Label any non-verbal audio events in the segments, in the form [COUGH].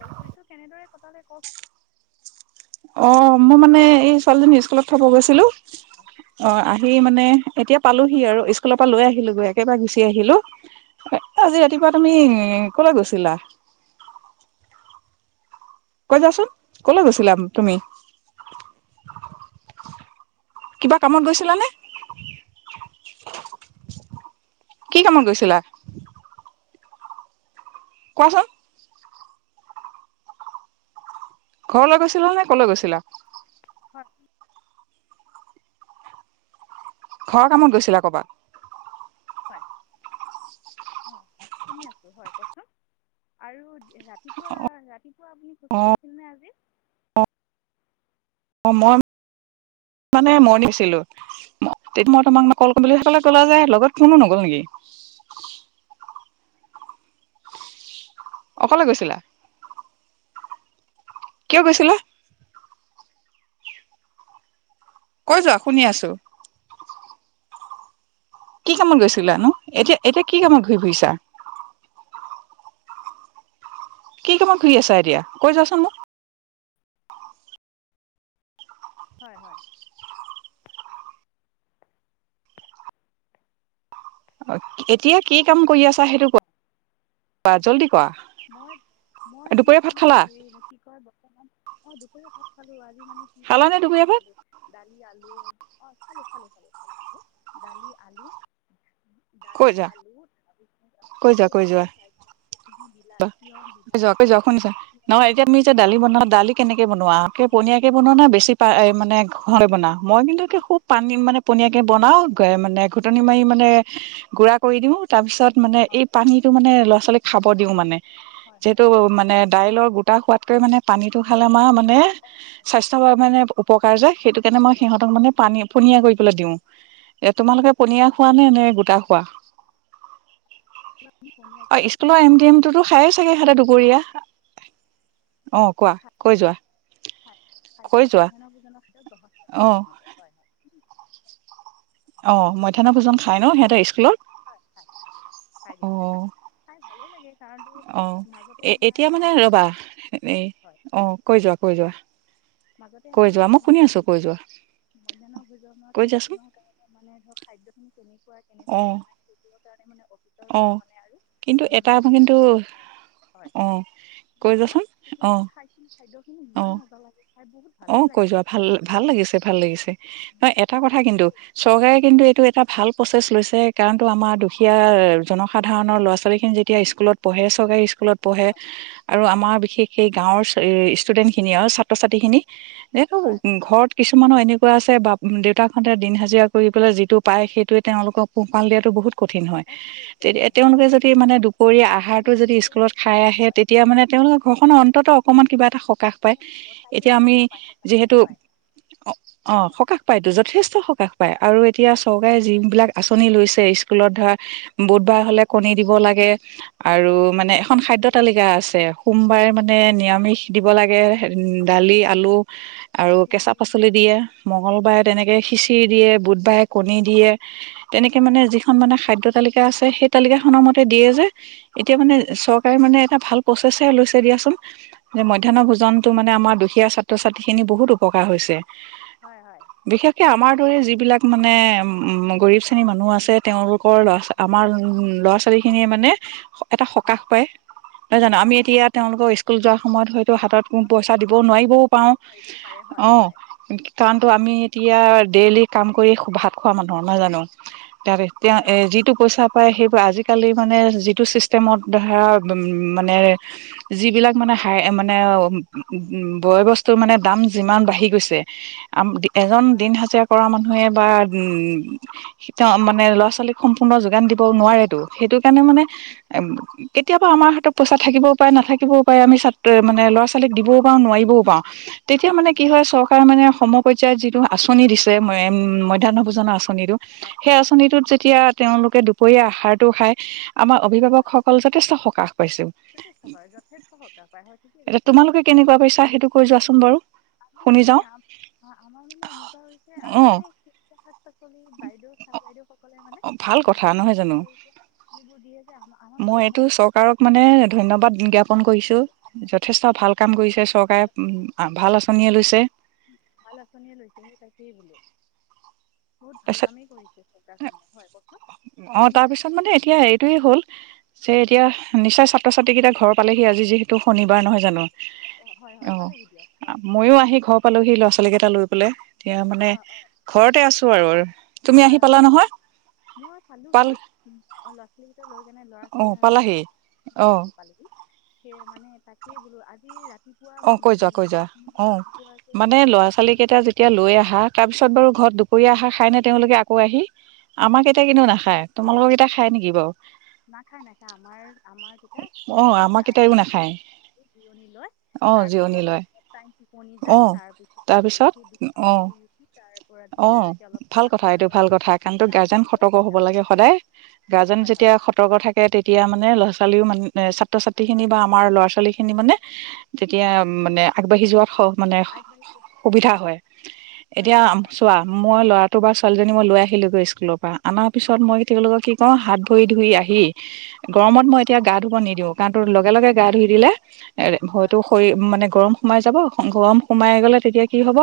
কোল কৰিছো কেনেদৰে কটালে কওক। অ, মই মানে এই ছোৱালীজনী স্কুলত থ'ব গৈছিলোঁ। অ, আহি মানে এতিয়া পালোহি আৰু স্কুলৰ পৰা লৈ আহিলোঁ গৈ একেবাৰে গুচি আহিলোঁ। আজি ৰাতিপুৱা তুমি, ক'লৈ গৈছিলা। কৈ যোৱা চোন, ক'লৈ গৈছিলা তুমি। কিবা কামত গৈছিলানে। কি কামত গৈছিলা? কোৱাচোন। ঘৰলৈ গৈছিলা নে ক'লৈ গৈছিলা। ঘৰত ঘৰৰ কামত গৈছিলা ক'ৰবাত হয় অ শুনি আছো হয় কওকচোন আৰু ৰাতিপুৱা ৰাতিপুৱা আপুনি খোজ অ কঢ়িছিল নে আজি অ মই মানে মইণিক ছিলো তেতিয়া মই তোমাক কল কৰিম বুলি সেইফালে গ'লা যে লগত কোনো নগ'ল নেকি অকলে গৈছিলা কিয় গৈছিলা কৈ যোৱা শুনি আছো কি কামত গৈছিল নো এতিয়া এতিয়া কি কামত ঘূৰি ফুৰিছা কি কামত ঘূৰি আছা এতিয়া কৈ যাচোন মোক হয় হয় অ এতিয়া কি কাম কৰি আছা সেইটো কোৱা জলদি মই মই ভাত বৰ্তমান খালা হেৰি কি কয় মই দুপৰীয়া ভাত খালো আজি মানে কি খালা হয় নে হেৰি দুপৰীয়া ভাত বনালো দালি আলু অ খালো খালো খালো খালো দালি আলু কৈ দালি যোৱা আলু চ দালি আলু তাৰ পিছত পু দি য কৈ যোৱা কৈ যোৱা শুনিছা নহ এতিয়া আমি এতিয়া দালি বনা দালি কেনেকে বনোৱা আকে দালি পনীয়াকে বনোৱা না বেছি পা মানে ঘে বনাওঁ মই কিন্তু কি খুব পানী মানে পনীয়াকে কণী বনাও মানে ঘুটনি মাৰি মানে গুৰা কৰি দিওঁ হয় তাৰপিছত মানে এই হয় পানীটো মানে ল'ৰা ছোৱালীক খাব হয় দিও মানে হয় হয় যিহেতু হয় মানে দাইলৰ গো টা সোৱাদকৈ মানে পানীটো খালে আমাৰ মানে স্বাস্থ্য মানে উপকাৰ যে সেইটো সেইকাৰণে মই হয় সিহঁতক মানে পানী পনীয়া কৰি পেলাই দিওঁ এ তোমালোকে পনীয়া খোৱা হয় নে হয় নে গোটা খোৱা অ খাদ্য স্কুলৰ এম ডি এম টোতো খায়ে মধ্যাহ্ন চাগে সিহঁতে দুপৰীয়া ভোজনৰ অ ক্ষত কোৱা কৈ যোৱা গ্ৰহণ কৈ যোৱা বাৰু অ হয় হয় অ মধ্যান ভোজন খাই ন সিহঁতে স্কুলত হয় খায় খায় খায় খায় দিয়ক খাই খাই ভাল ভালে লাগে কাৰণতো আহ মাজতে এ আমাৰ এতিয়া মানে ৰবা এ হয় অ কৈ যোৱা কৈ যোৱা মাজতে কৈ মানে যোৱা মই শুনি আমাৰ আছো কৈ যোৱা হ মধ্যান ভোজন কৈ তেষ্টিংৰ কাৰণে মানে ধৰক খাদ্য অহ। তাই মানে [INAUDIBLE] [UNINTELLIGIBLE] পৰা মানে আৰু অম এটা হয় তে কিন্তু অ কৈ নহয় যোৱাচোন তেতিয়া অ আমি খাইছিলোঁ খাদ্যখিনি অ ইমান মজা লাগে। খাই বহুত ভালেই অ', কৈ যোৱা লাগেচোন খাই ভাল ভাল লাগিছে ভাল লাগিছে। ন' এটা কথা মাজতে কিন্তু চৰকাৰে কিন্তু হয় এইটো এটা ভাল প্ৰচেছ লৈছে। তে [UNINTELLIGIBLE] আমাৰ দুখীয়া জনসাধাৰণৰ ল'ৰা ছোৱালীৰখিনি যেতিয়া স্কুলত পঢ়ে চৰকাৰী স্ক লত পঢ়ে হয় আৰু হয় আমাৰ বিশেষ সেই গাঁৱৰ এই ষ্টুডেণ্টখিনি আৰু ছাত্ৰ ছাত্ৰীখিনি? এইটো হয় ঘৰত কিছুমানো এনেকুৱা আছে বা দেউতাকাহঁতে দিন হাজিৰা কৰি পেলাই যিটো পায় সেইটোৱে তেওঁলোকক পোহপাল দিয়াটো বহুত কঠিন হয়, অঁ ঠিকেই কৈছে তে হয় হয় তেওঁলোকে যদি মানে দুপৰীয়া আহাৰটো আমি যদি তেতিয়াই স্কুলত কৈছোঁ খাই আৰু আহে হয় তেতিয়া মানে তেওঁলোকৰ ঘৰখনৰ অন্তত অকণমান কিবা এটা সকাহ পায়‌‌ অঁ এতি তাকেই এতিয়া আমি সকাহ পায় সকাহ পায় যিহেতু হয় অহ, হয় সকাহ পায়তো যথেষ্ট সকাহ পায় আ আৰু এতিয়া যথেষ্ট সকাহ চৰকাৰে পায় যিবিলাক আঁচনি লৈছে ইস্কুলত ধৰা বুধবাৰ হ'লে কণী দিব লাগে। আৰু হয় মানে সেউজীয়া এখন শাক খাদ্য পাচলি তালিকা আছে সোমবাৰে মানে নিৰামিষ। দিব লাগে হেৰ দালি, আলু আৰু খিচিৰি কেঁচা পাচলি দিয়ে মঙ্গলবাৰে তেনেকে খিচিৰি দিয়ে, বুধবাৰে কণী দিয়ে। তেনেকে হয় মানে যিখন মানে খাদ্য তালিক কা আছে সেই তালিকাখনৰ মতে দিয়ে যে এতিয়া মানে হয় চৰকাৰে মানে এটা ভাল প্ৰচেছে লৈছে দিয়াচোন। যে, হয় মধ্যাহ্ন হয় ভোজনতটো মানে আমাৰ দুখীয়া ছাত্ৰ ছাত্ৰীখিনি বহুত উপকাৰ হৈছে। হয় হয় হয় বিশেষকে আমাৰ ৰে যিবিলাক মানে উম, গৰীব এতিয়া শ্ৰেণী মানুহ চেনী আছে তেওঁলোকৰ ল'ৰা আমাৰ হয় ল'ৰা ছোৱালী খিনিয়ে মানে এটা সকাহ হয় পায় নহয় জানো? হয় আমি হয় এতিয়া তেওঁলোকৰ ইচ যোৱাৰ সময়ত হয় ত' হাতত পইচা দি নোৱায়িবয়ো পাৰো পাৰিবও পাৰে হয় অ', হয় কাৰণটো আমি এতিয়া ডেইলি কাম কৰি ভাত খোৱা মানুহ নহয় জানো? তাৰে তেতিয়া এ, হয় যিটো পইচা সেইবোৰ আজিকালি মানে যিটো ছিষ্টেমত ধৰা মানে যিবিলাক মানে হাই মানে উ বয় বস্তুৰ মানে দাম যিমান বাঢ়ি গৈছে আম এজন হয় দিন হয় হাজিৰা কৰা মানুহে বা উম তেওঁ মানে ল'ৰা ছোৱালীক সম্পূৰ্ণ যোগান দিব নোৱাৰেটো, সেইটো সেইকাৰণে মানে এ' কেতিয়াবা আমাৰ হাতত পইচা থাকিবও পাৰে নাথাকিবও পাৰে, আমি ত মানে হয় ল'ৰা ছোৱালীক দিব নোৱাৰিবও পাও- তেতিয়া মানে কি হয় চৰকাৰে মানে সমক এটিয়া যিটো আঁচনি দিছে, মধ্যাহ্ন ভোজনৰ আঁ নিদো, হয় হয় সেই হয় আচনিটোত‌ যেতিয়া তেওঁলোক তিয়া দুপৰীয়া আহাৰটো খায়, আমাৰ হয় হয় অভিভাৱকসকল যথেষ্ট সকাহ পাইছো, যথেষ্ট হয় যথেষ্ট সকাহ পায় হয় ঠিকেই এতিয়া কৈছে আপুনি তোমালোকে ইচা সেইটো কৰি যোৱাচোন বাৰু, আমি শুনি মানে, যাওঁ আমাৰ মানে এনেকুৱা হৈছে, অ আমি মানে তুমি বাইদেউ চা'ৰ বাইদেউ সকলে অ, ভাল কথা নহয় জানো? পাচলিবোৰ দিয়ে যে আমা- আমাৰ মই মাজে এইটো মাজে চৰকাৰক মানে অভিভাৱকসকলেও ধন্যবাদ জ্ঞাপন কৰিছো, যথেষ্ট ভাল কাম কৰিছে চৰকাৰে, যথেষ্ট ভাল আচ ভাল আচনি লৈছে, সেই তাকেই বোলো বহুত ভাল তাৰপিছত কামেই কৰিছে, হয় কওকচোন অ' শুনি তাৰ পিছত আছোঁ মানে এতিয়া এইটোয়ে হ'ল, যে এতিয়া, হয় নিচা ছাত্ৰ ছাত্ৰীকেইটা ঘৰত পালেহি আজি যিহে টো শনিবাৰ নহয় জানো, অঁ হয় হয় অ' পালেহি দিয়ক হয় মইও আহি ঘৰ পালোহি ল'ৰা ছোৱালী কেইটা লৈ, শুলে এতিয়া মানে হয় অঁ ঘৰতে আছো আৰু, তুমি আহি হয় পালা হয় হয়, নহয় মই পাল কি? লখীমপুৰ সে কাৰনে ল'ৰা অ লৈ, পালাহি অ পালোহি পালোহি। সে মানে তাকেই বোলো আজি ৰাতি অ' কৈ যোৱা কৈ যোৱা, যে অ' মানে হেৰি ল'ৰা ছোৱালী উম, কেইটা যেতিয়া লৈ আহা, তাৰ পিছত বাৰু ঘৰত দুপৰীয়া আহাৰ খাই নে তেওঁলোকে আকৌ আহি? আমাক কেইটা কিন্তু হয় নাখায়, তোমালোকৰ কেইটা খায় নেকি বাৰু? নাখায় নাখায় আমাৰ আমাৰ কেইটাই অ ধুনীয়া আমাৰ কেইটাইও নাখায় কে [UNINTELLIGIBLE] জিয়ণি লৈ অ জিৰণি তাৰপিছত লয় অলপ টাই টোপনি অ যায় তাৰপিছত আৰু উঠি দুটা অ পৰা শুই উঠি তাৰ পৰা অ ধুনীয়াকে অলপ ভাল খেলা কথা ধূলা এইটো কৰে ভাল কথা কাৰণতো কিতাপ গাৰ্জেন কেতিয়া সতৰ্ক হ'ব কিতাপ লাগে লয় বাৰু সদায় গাৰ্জেন হয় হয় যেতিয়া সতৰ্ক থাকে তেতিয়া মানে ল'ৰা ছোৱালীও মানে ছাত্ৰ ছাত্ৰী খিনি হয় বা হয় হয় আমাৰ ল'ৰা ছোৱালী খিনি ঠিকে মানে কৈছে যেতিয়া মানে আগবাঢ়ি যোৱাত স মানে আগবাঢ়িছে সুবিধা হয় হয় এতিয়া হয় হয় চোৱা মই ল'ৰাটো বা ছোৱালীজনী মই লৈ আহিলোগৈ স্কুলৰ পৰা অনাৰ পিছত মই তেওঁলোকক কি কওঁ হাত ভৰি ধুই আহি উম, গৰমত মই এতিয়া গা ধুব নিদি দিওঁ কাৰণ তোৰ লগে লগে গা ধুই দিলে এ হয় টো শৰীৰ মানে গৰম সোমাই যাব গৰম সোমাই গ'লে তেতিয়া কি হব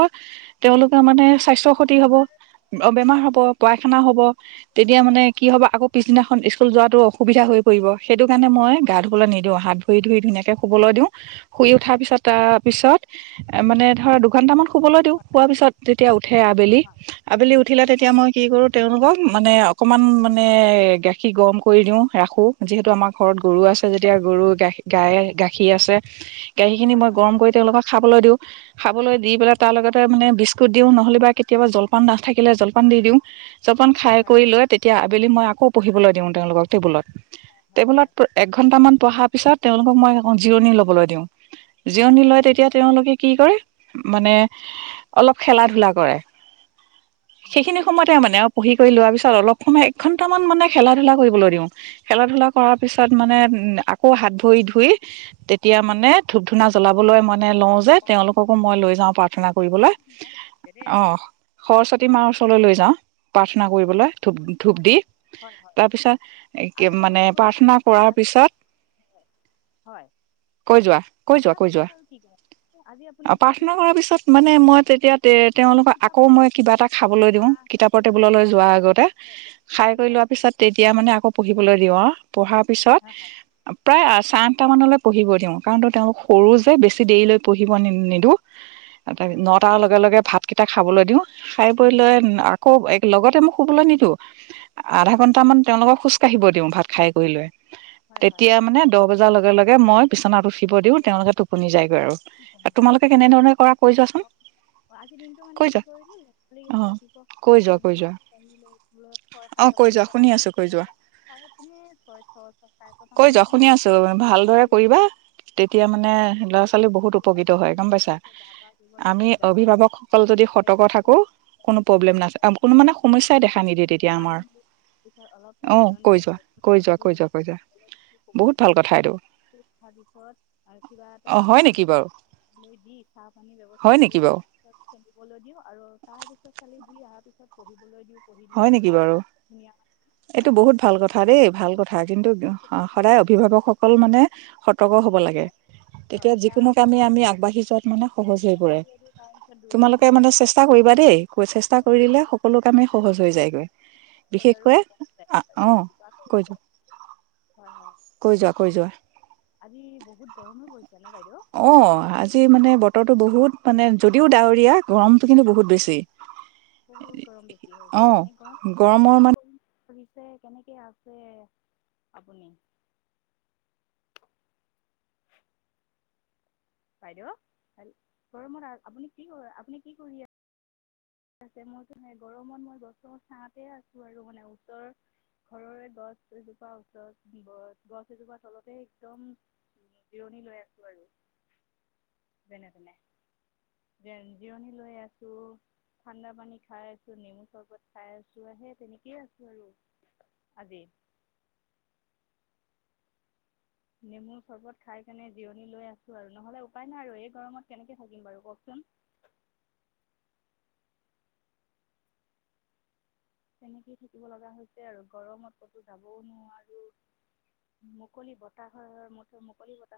তেওঁলোকে মানে স্বাস্থ্য ক্ষতি হ'ব বেমাৰ অ হয় বেমাৰ হ'ব পায়খানা হ'ব তেতিয়া মানে কি হ'ব আকৌ পিছদিনাখন স্কুল যোৱাতো অসুবিধা হৈ পৰিব সেইটো কাৰণে মই গা ধুবলৈ নিদিওঁ হাত ধৰি ধুই ধুনীয়াকে শুবলৈ দিওঁ শুই উঠাৰ পিছত তাৰপিছত মানে ধৰা দুঘন্টাামান শুবলৈ দিওঁ শোৱাৰ পিছত যেতিয়া উঠে হয় আবেলি আবেলি উঠিলে তেতিয়া হয় হয় হয় হয় হয় হয় মই কি কৰোঁ তেওঁলোকক মানে অকমান মানে গাখীৰ গৰম কৰি দিওঁ ৰাখো যিহে আমাৰ ঘৰত গৰু আছে যেতিয়া গৰু গাখীৰ গাই গাখীৰ আছে [INAUDIBLE] গাখী খিনি মই গৰম কৰি তেওঁ লগত খাবলৈ দিওঁ খা দি পেলা হয় হয় তাৰ লগতে মানে বিচ দিও নহ'লে বা কেতিয়াবা জলপান নাথাকিলে জলপান দি দিওঁ যপান খাই হয় হয় হয় হয় কৰি লয় তেতিয়া আবেলি মই আকৌ পঢ়িবলৈ দিওঁ তেওঁলোকক টেবুলত টেবুলত এক ঘন্টামান পঢ়াত পিছত তেওঁলোকক মই এখন জিৰণি ল'বলৈ দিওঁ জিৰণি হয় হয় লয় হয় তেতিয়া তেওঁলোকে কি কৰে মানে অলপ খেলা ধূলা কৰে উম, সেইখিনি সময়তে মানে পঢ়ি কৰি লোৱাৰ পিছত অলপ সময় এক ঘন্টামান মানে খেলা ধূলা কৰিবলৈ দিওঁ খেলা ধূলা হয় কৰাৰ হয় পিছত মানে আকৌ হাত ভৰি ধুই তেত তেতিয়া মানে ধু-ধু ধূনা জ্বলাবলৈ মানে লওঁ যে, তেওঁলোককো মই লৈ যাওঁ প্ৰাৰ্থনা কৰিবলৈ। কথাটো ধুনীয়া কথা কৈছে দেই অ', আপুনি সৰস্বতী মাৰ ওচৰলৈ লৈ যাওঁ। প্ৰাৰ্থনা কৰিবলৈ ধূপ-ধূপ দি হয় হয় হয় তাৰ আৰু পিছত এটা মানে কথা সোধো প্ৰাৰ্থনা কৰাৰ আজি পিছত হয় কৈ যোৱা, কৈ যোৱা, প্ৰাৰ্থনা কৈ কৰাৰ যোৱা পিছত আৰু কি কৰে আজি আপুনি অ', প্ৰাৰ্থনা সেইখিনি কৰাৰ কৰালে পিছত মানে মই তেতিয়া তে-তেওঁলোকক আকৌ কিতাপত মই কিবা এটা খাবলৈ দিওঁ, চাহ কিতাপৰ কিবা টেবুললৈ যো যোৱাৰ আগতে খাই হেৰি কৰি হয় লোৱা পিছত তেতিয়া মানে আকৌ পঢ়িবলৈ দিওঁ আউ পঢ়াৰ পিছত প্ৰায় আচান কেইটা মানলৈ পঢ়িবই দিওঁ কাৰণ তেওঁ সৰু যে বেছি দেৰিলৈ পঢ়িব নি-নিদিওঁ। এটাক হয় হয় হয় নটাৰ লগে লগে ভাত কেইটা খাবলৈ দিওঁ। খাই বৈ লৈ হয় হয় আকৌ লগতে মই শুবলৈ নিদিওঁ। হয় আধা হয় ঘন্টা মান তেওঁলোকক খোজ কাঢ়িব দিওঁ ভাত খাই কৰি লৈ। হয় হয় তেতিয়া হয় মানে দহ বজাৰ লগে লগে [UNINTELLIGIBLE] মই বিছনাত ওঠ আকৌ [INAUDIBLE] তোমালোকে যাইগৈ, কেনেধৰণে কৰা কৈ যোৱাচোন অ', আজি দিনটো মানে কৈ কি যোৱা কৰিলোঁ ল'ৰা ছোৱালী অ কেইটা ৰাতিপুৱা কৈ যোৱা কৈ যোৱা [INAUDIBLE] ছয় অ সাত কৈ মান যোৱা বজাত, শুনি আছো কৈ যোৱা ছয় চাৰে ছয় ছ চাৰে ছটা কৈ যোৱা মানতে শুনি আছো হৈছে ভালদৰে ম [INAUDIBLE] কৰিবা তেতিয়া মানে ল'ৰা ছোৱালী বহুত উপকৃত হয় গম পাইছা? তাৰপিছত গা পা ধুব দিছোঁ আমি গা পা ধুই অভিভাৱকসকল যদি পেলাই সতৰ্ক স্কুলত থাকো কোনো দিছোঁ প্ৰব্লেম স্কুলৰ নাছে কোনো মানে সমস্যাই দেখা নিদিয়ে পৰা তেতিয়া আমাৰ। আনিলোঁ পিছত অলপ টাইম অ', জিৰণি কৈ লৈ যোৱা কৈ যোৱা কৈ যোৱা কৈ যোৱা, শুবলৈ বহুত দিয়াৰ ভাল কথা এইটো। পিছত আ, কিবা এটা অ হয় আহাৰ নেকি বাৰু বনাই [INAUDIBLE] দি চাহ পানীৰ ব্যৱস্থা হয় কৰি নেকি লৈ বাৰু তাৰপিছত খেলিবলৈ দিওঁ আৰু তাৰ পিছত খালি [UNINTELLIGIBLE] অহাৰ পিছত পঢ়িবলৈ দিওঁ। পঢ়ি লোৱাৰ হয় নেকি পিছত বাৰু। ধুনীয়া এইটো হয় মায়ে বহুত ভাল কথা দেই। ভাল কথা। কিন্তু সৰস্বতীক সেৱা সদায় কৰিবলৈ দিওঁ অভিভাৱকসকল, মানে, সত সতৰ্ক হ'ব মণি লাগে। পিছত তেতিয়া হয় যিকোনো কামেই তাৰপিছত আমি আগবাঢ়ি যোৱাত, মানে, সহজ হৈ পৰে। পঢ়িব দিওঁ তাৰপিছত তোমালোকে ন মানে চেষ্টা দহ কৰিবা দেই। চেষ্টা কৰি দিলে সকলো কামেই সহজ হৈ যায়গৈ। পিছত আৰু বিশেষকৈ টোপনি যায় অ', ৰাতিপুৱা আকৌ কৈ উঠে যাওক হয় হয় কৈ যোৱা, কৈ যোৱা আজি বহুত গৰমো পৰিছে ন বাইদেউ অ', আজি মানে বতৰটো বহুত মানে যদিও ডাৱৰীয়া, গৰমটো কিন্তু বহুত বেছি বহুত গৰম বেছি অ হৈছে। এনে গৰমত আপুনি গৰমৰ কি মানে কৰিম বুলি ভাবিছে? ৰে, কেনেকে আছে আপুনি? বাইদেউ, গৰমত আপুনি কি কৰি? আপুনি কি কৰি আছে? মইতো গৰমত মই গছৰ ছাঁতে আছোঁ, আৰু মানে ওচৰৰ ঘৰৰে গছ এজোপা, ওচৰৰ গছ এজোপা তলতেই একদম জিৰণি লৈ আছোঁ আৰু যেনে-তেনে যেন জিৰণি লৈ আছোঁ। ঠাণ্ডা পানী খাই আছোঁ, নেমু চৰবত খাই আছোঁ। সেই তেনেকেই আছোঁ, আৰু আজি নেমু চৰবত খাই কেনে জিৰণি লৈ আছোঁ, আৰু নহ'লে উপায় নাই আৰু এই গৰমত কেনেকে থাকিম বাৰু, কওকচোন তেনেকেই থাকিব লগা হৈছে আৰু গৰমত ক'তো যাবও নোৱাৰোঁ। মুকলি বতাহৰ মুঠ, মুকলি ব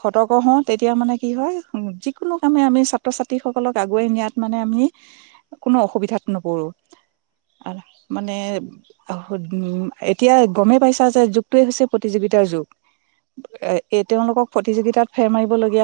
সতৰ্ক হওঁ। তেতিয়া মানে কি হয়, উম, যিকোনো আমি, আমি ছাত্ৰ-ছাত্ৰীসকলক আগুৱাই নিয়াত মানে আমি কোনো অসুবিধাত নপৰোঁ। আৰু মানে, উম, এতিয়া গমেই পাইছা যে যুগটোৱেই হৈছে প্ৰতিযোগিতাৰ যুগ, এ এ তেওঁলোকক প্ৰতিযোগিতাত ফেৰ মাৰিবলগীয়া